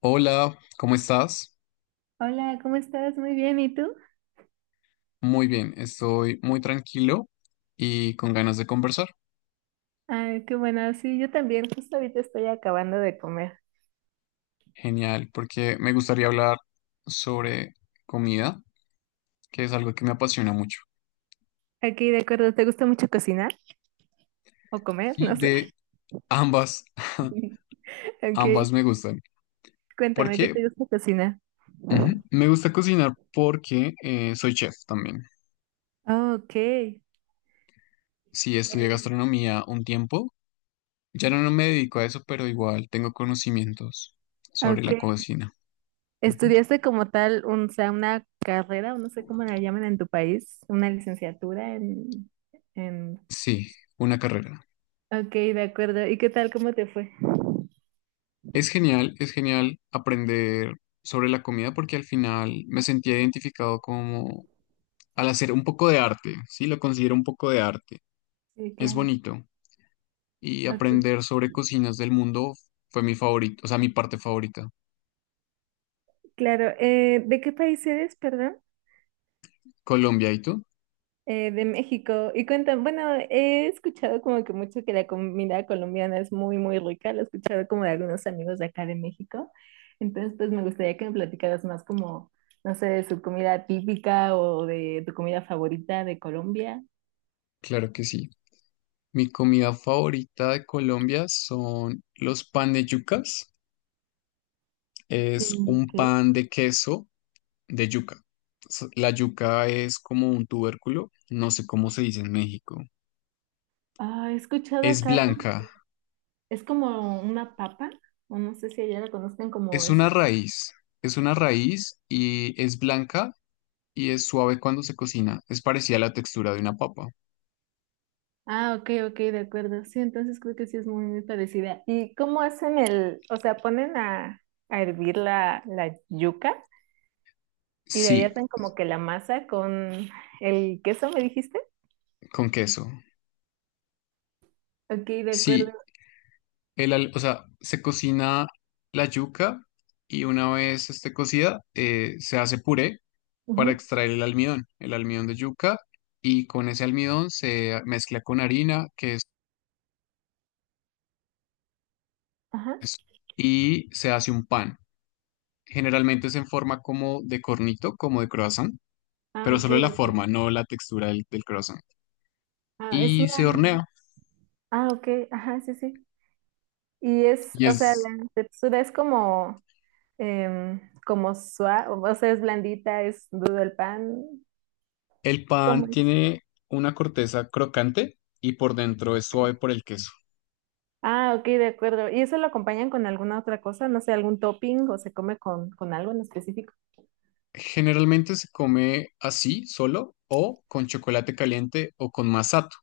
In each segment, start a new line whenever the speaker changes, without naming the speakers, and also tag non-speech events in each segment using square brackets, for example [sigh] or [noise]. Hola, ¿cómo estás?
Hola, ¿cómo estás? Muy bien, ¿y tú?
Muy bien, estoy muy tranquilo y con ganas de conversar.
Ah, qué bueno, sí, yo también, justo ahorita estoy acabando de comer.
Genial, porque me gustaría hablar sobre comida, que es algo que me apasiona mucho.
Aquí, de acuerdo, ¿te gusta mucho cocinar o comer?
Y
No sé.
de ambas, [laughs]
[laughs] Ok,
ambas me gustan. ¿Por
cuéntame, ¿qué te
qué?
gusta cocinar?
Ujú, me gusta cocinar porque soy chef también.
Oh, ok.
Sí, estudié gastronomía un tiempo. Ya no me dedico a eso, pero igual tengo conocimientos sobre
Ok.
la cocina. Ujú.
¿Estudiaste como tal un, o sea, una carrera o no sé cómo la llaman en tu país? ¿Una licenciatura en...
Sí, una carrera.
Ok, de acuerdo. ¿Y qué tal? ¿Cómo te fue?
Es genial aprender sobre la comida porque al final me sentía identificado como al hacer un poco de arte, sí, lo considero un poco de arte.
Sí,
Es
claro.
bonito y
Ok,
aprender sobre cocinas del mundo fue mi favorito, o sea, mi parte favorita.
claro. ¿De qué país eres, perdón?
Colombia, ¿y tú?
De México. Y cuentan, bueno, he escuchado como que mucho que la comida colombiana es muy, muy rica. Lo he escuchado como de algunos amigos de acá de México. Entonces, pues me gustaría que me platicaras más como, no sé, de su comida típica o de tu comida favorita de Colombia.
Claro que sí. Mi comida favorita de Colombia son los pan de yucas. Es
Mm,
un
ok.
pan de queso de yuca. La yuca es como un tubérculo, no sé cómo se dice en México.
Ah, he escuchado
Es
acá, como
blanca,
es como una papa, o no sé si allá la conozcan como
es una
eso.
raíz, es una raíz y es blanca y es suave cuando se cocina. Es parecida a la textura de una papa.
Ah, ok, ok, de acuerdo. Sí, entonces creo que sí es muy, muy parecida. ¿Y cómo hacen el, o sea, ponen a hervir la yuca y de ahí
Sí,
hacen como que la masa con el queso, ¿me dijiste?
con queso.
Ok, de acuerdo.
Sí, o sea, se cocina la yuca y una vez esté cocida, se hace puré para
Ujú,
extraer el almidón de yuca y con ese almidón se mezcla con harina, que es
ajá.
queso, y se hace un pan. Generalmente se en forma como de cornito, como de croissant,
Ah,
pero
ok,
solo
de
la
acuerdo.
forma, no la textura del croissant.
Ah, es
Y
una,
se hornea.
ah, ok, ajá, sí, sí. Y es,
Y
o sea,
es,
la textura es como, em, como suave, o sea, es blandita, ¿es duro el pan?
el
¿Cómo
pan
es?
tiene una corteza crocante y por dentro es
Ok.
suave por el queso.
Ah, ok, de acuerdo. ¿Y eso lo acompañan con alguna otra cosa? No sé, ¿algún topping o se come con algo en específico?
Generalmente se come así, solo, o con chocolate caliente o con masato.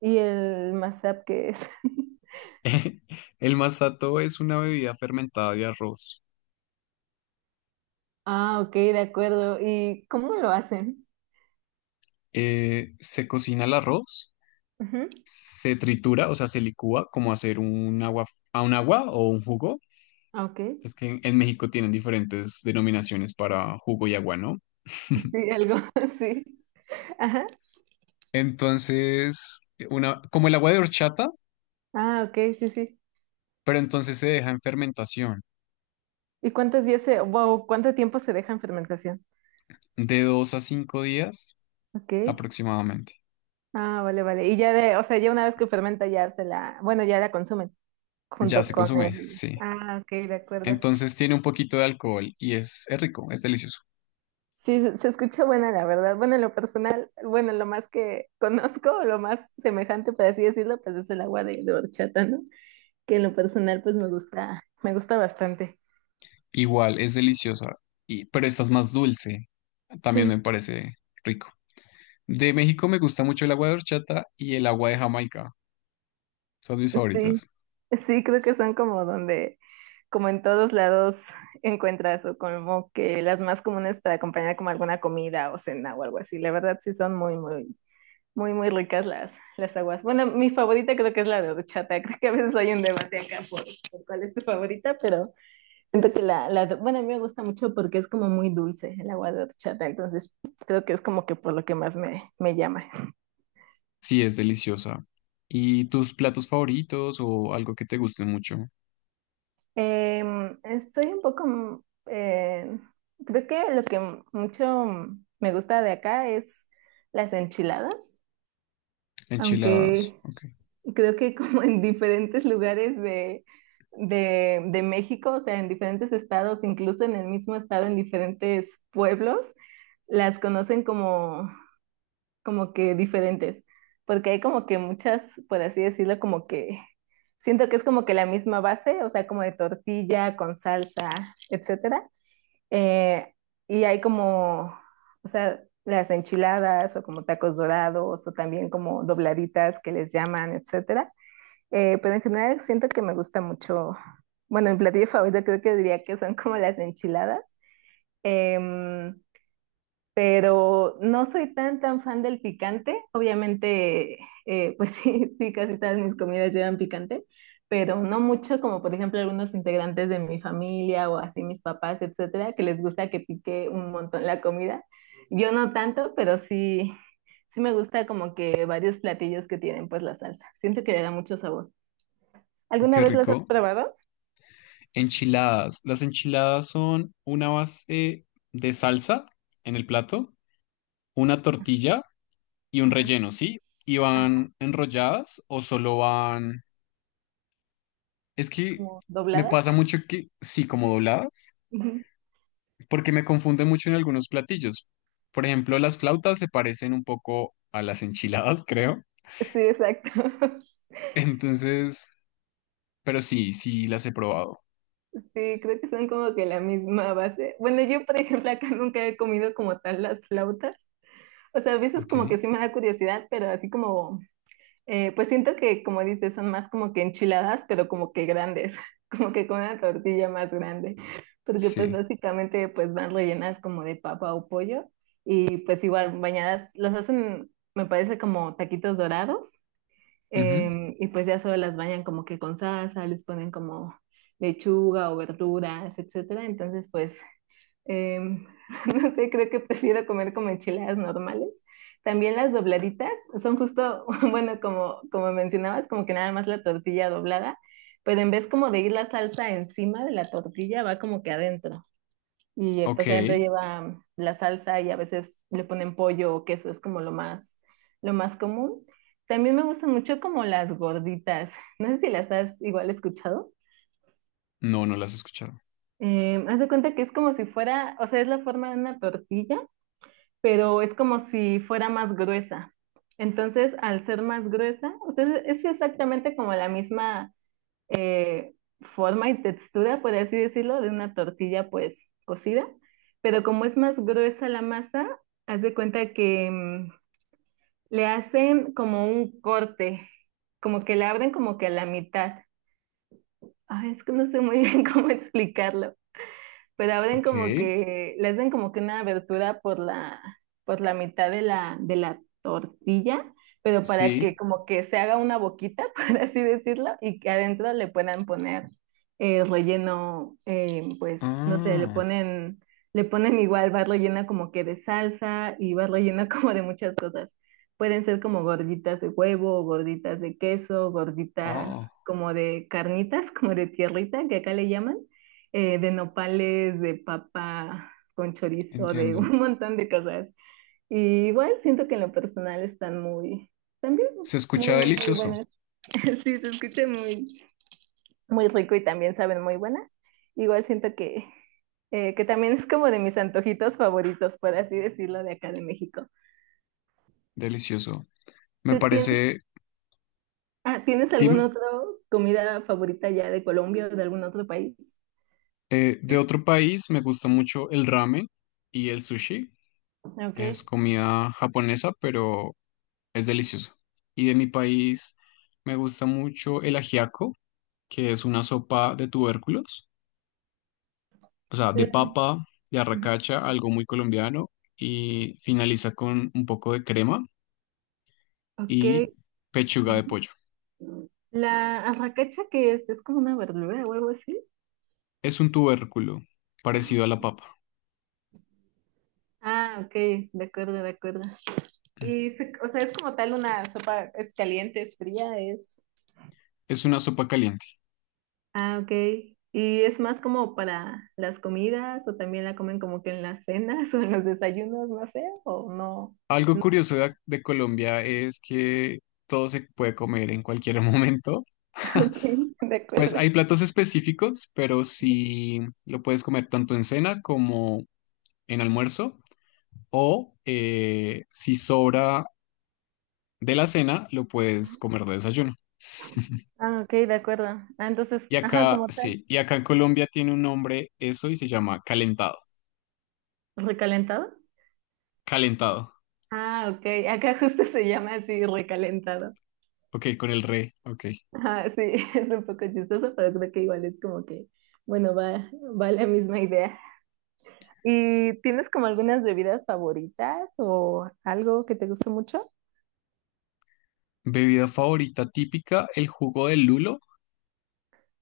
¿Y el mashup qué es? [laughs]
[laughs] El masato es una bebida fermentada de arroz.
Ah, ok, de acuerdo. ¿Y cómo lo hacen?
Se cocina el arroz,
Ujú.
se tritura, o sea, se licúa como hacer un agua, a un agua o un jugo.
Ah, ok.
Es que en México tienen diferentes denominaciones para jugo y agua, ¿no? [laughs]
Sí, algo, [laughs] sí. Ajá.
Entonces, una, como el agua de horchata,
Ah, ok, sí, sí.
pero entonces se deja en fermentación
¿Y cuántos días se, wow, cuánto tiempo se deja en fermentación?
de 2 a 5 días
Ok.
aproximadamente.
Ah, vale, vale. Y ya de, o sea, ya una vez que fermenta ya se la, bueno, ya la consumen
Ya
junto
se
con
consume,
el.
sí.
Ah, ok, de acuerdo.
Entonces tiene un poquito de alcohol y es rico, es delicioso.
Sí, se se escucha buena, la verdad. Bueno, en lo personal, bueno, lo más que [laughs] conozco, lo más semejante, por así decirlo, pues es el agua de horchata, ¿no? Que en lo personal, pues me gusta bastante.
Igual, es deliciosa, y, pero esta es más dulce. También
Sí,
me parece rico. De México me gusta mucho el agua de horchata y el agua de Jamaica. Son mis
sí,
favoritas.
sí, creo que son como donde, como en todos lados encuentras o como que las más comunes para acompañar como alguna comida o cena o algo así. La verdad, sí son muy, muy, muy, muy ricas las aguas. Bueno, mi favorita creo que es la de horchata. [laughs] Creo que a veces hay un debate acá por cuál es tu favorita, pero... Siento que la, bueno, a mí me gusta mucho porque es como muy dulce el agua de horchata, entonces creo que es como que por lo que más me, me llama.
Sí, es deliciosa. ¿Y tus platos favoritos o algo que te guste mucho?
Soy un poco, eh, creo que lo que mucho me gusta de acá es las enchiladas,
Enchiladas.
aunque
Ok.
creo que como en diferentes lugares de México, o sea, en diferentes estados, incluso en el mismo estado, en diferentes pueblos, las conocen como como que diferentes, porque hay como que muchas, por así decirlo, como que siento que es como que la misma base, o sea, como de tortilla con salsa, etcétera. Eh, y hay como, o sea, las enchiladas o como tacos dorados o también como dobladitas que les llaman, etcétera. Pero en general siento que me gusta mucho, bueno, mi platillo favorito creo que diría que son como las enchiladas. Em, pero no soy tan tan fan del picante. Obviamente, pues [laughs] sí, sí, casi todas mis comidas llevan picante, pero no mucho como por ejemplo algunos integrantes de mi familia o así mis papás, etcétera, que les gusta que pique un montón la comida. Yo no tanto, pero sí, sí me gusta como que varios platillos que tienen pues la salsa. Siento que le da mucho sabor. ¿Alguna
Qué
vez las has
rico.
probado?
Enchiladas. Las enchiladas son una base de salsa en el plato, una tortilla y un
Ajá,
relleno, ¿sí? ¿Y
ajá,
van enrolladas o solo van... Es que
como
me
dobladas.
pasa mucho que sí, como dobladas,
Ujú.
porque me confunden mucho en algunos platillos. Por ejemplo, las flautas se parecen un poco a las enchiladas, [laughs] creo.
Sí, exacto. [laughs]
Entonces... Pero sí, sí las he probado.
Sí, creo que son como que la misma base. Bueno, yo, por ejemplo, acá nunca he comido como tal las flautas. O sea, a veces
Ok.
como que sí me da curiosidad, pero así como, pues siento que, como dices, son más como que enchiladas, pero como que grandes, [laughs] como que con una tortilla más grande, porque pues
Sí.
básicamente pues van rellenas como de papa o pollo y pues igual bañadas, los hacen, me parece como taquitos dorados.
Ujú.
Y pues ya solo las bañan como que con salsa, les ponen como lechuga o verduras, etcétera. Entonces, pues, em, [laughs] no sé, creo que prefiero comer como enchiladas normales. También las dobladitas son justo, [laughs] bueno, como, como mencionabas, como que nada más la tortilla doblada, pero en vez como de ir la salsa encima de la tortilla, va como que adentro. Y
Ok.
pues adentro lleva la salsa y a veces le ponen pollo o queso, es como lo más común. También me gustan mucho como las gorditas. [laughs] No sé si las has igual escuchado.
No, no las he escuchado.
Haz de cuenta que es como si fuera, o sea, es la forma de una tortilla, pero es como si fuera más gruesa. Entonces, al ser más gruesa, o sea, es exactamente como la misma eh, forma y textura, por así decirlo, de una tortilla pues cocida, pero como es más gruesa la masa, haz de cuenta que le hacen como un corte, como que le abren como que a la mitad. Ay, es que no sé muy bien [laughs] cómo explicarlo pero abren
Ok.
como que, le hacen como que una abertura por la mitad de la tortilla, pero para que
Sí.
como que se haga una boquita, [laughs] por así decirlo, y que adentro le puedan poner relleno, pues, no sé,
Ah.
le ponen igual, va rellena como que de salsa y va rellena [laughs] como de muchas cosas. Pueden ser como gorditas de huevo, gorditas de queso, gorditas
Oh,
como de carnitas, [laughs] como de tierrita, que acá le llaman de nopales, de papa con chorizo, de [laughs]
entiendo.
un montón de cosas. Y igual siento que en lo personal están muy, también
Se escucha
muy, muy
delicioso.
buenas. [laughs] Sí, se escucha muy, muy rico y también saben muy buenas. Igual siento que también es como de mis antojitos favoritos, por así decirlo, de acá de México.
Delicioso. Me
¿Tú tienes,
parece.
¿Tienes alguna
Dime.
otra comida favorita ya de Colombia o de algún otro país?
De otro país me gusta mucho el ramen y el sushi.
Ok.
Es comida japonesa, pero es delicioso. Y de mi país me gusta mucho el ajiaco, que es una sopa de tubérculos, o sea, de
Eh,
papa, de arracacha, algo muy colombiano, y finaliza con un poco de crema
Ok.
y pechuga de pollo.
La arracacha que es, ¿es como una verdura o algo así?
Es un tubérculo parecido a la papa.
Ah, ok, de acuerdo, de acuerdo.
Mm.
Y, se- o sea, es como tal una sopa, ¿es caliente, es fría, es...?
Es una sopa caliente.
Ah, ok. ¿Y es más como para las comidas o también la comen como que en las cenas [laughs] o en los desayunos, no sé, o no?
Algo
No.
curioso de, de Colombia es que todo se puede comer en cualquier [laughs] momento.
[laughs] Ok, de
Pues
acuerdo.
hay platos específicos, pero sí lo puedes comer tanto en cena como en almuerzo, o si sobra de la cena, lo puedes comer de desayuno.
Ah, ok, de acuerdo. Ah, entonces,
Y
ajá,
acá,
como tal.
sí, y acá en Colombia tiene un nombre eso y se llama calentado.
¿Recalentado?
Calentado.
Ah, ok. Acá justo se llama así, recalentado.
Ok, con el re, ok.
Ajá, sí, [laughs] es un poco chistoso, pero creo que igual es como que, bueno, va, va la misma idea. ¿Y tienes como algunas bebidas favoritas o algo que te guste mucho?
Bebida favorita típica, el jugo de lulo.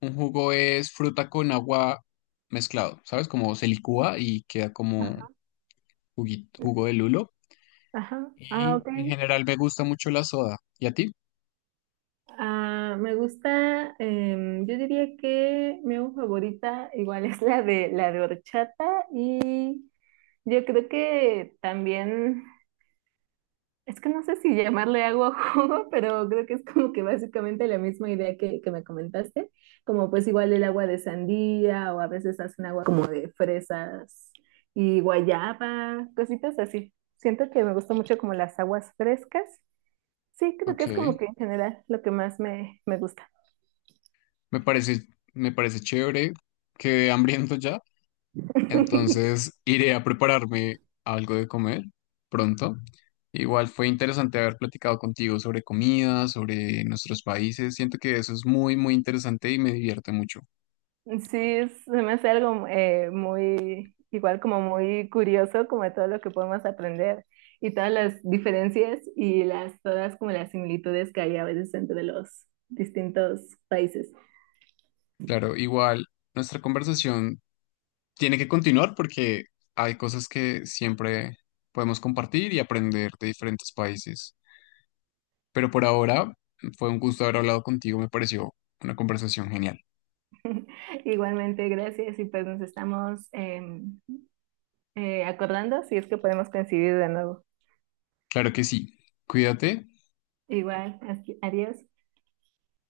Un jugo es fruta con agua mezclado, ¿sabes? Como se licúa y queda como
Ajá.
jugo de lulo.
Ajá. Ah,
Y
ok.
en general me gusta mucho la soda. ¿Y a ti?
Ah, me gusta, yo diría que mi agua favorita igual es la de horchata y yo creo que también. Es que no sé si llamarle agua o jugo, pero creo que es como que básicamente la misma idea que me comentaste, como pues igual el agua de sandía o a veces hacen agua como de fresas y guayaba, cositas así. Siento que me gusta mucho como las aguas frescas. Sí, creo que
Ok.
es como que en general lo que más me, me gusta.
Me parece, me parece chévere. Quedé hambriento ya.
[laughs]
Entonces iré a prepararme algo de comer pronto. Igual fue interesante haber platicado contigo sobre comida, sobre nuestros países. Siento que eso es muy, muy interesante y me divierte mucho.
Sí, se me hace algo muy, igual como muy curioso, como de todo lo que podemos aprender y todas las diferencias y las, todas como las similitudes que hay a veces entre los distintos países.
Claro, igual nuestra conversación tiene que continuar porque hay cosas que siempre podemos compartir y aprender de diferentes países. Pero por ahora fue un gusto haber hablado contigo, me pareció una conversación genial.
[laughs] Igualmente, gracias y pues nos estamos acordando si es que podemos coincidir de nuevo.
Claro que sí. Cuídate
Igual, así- adiós.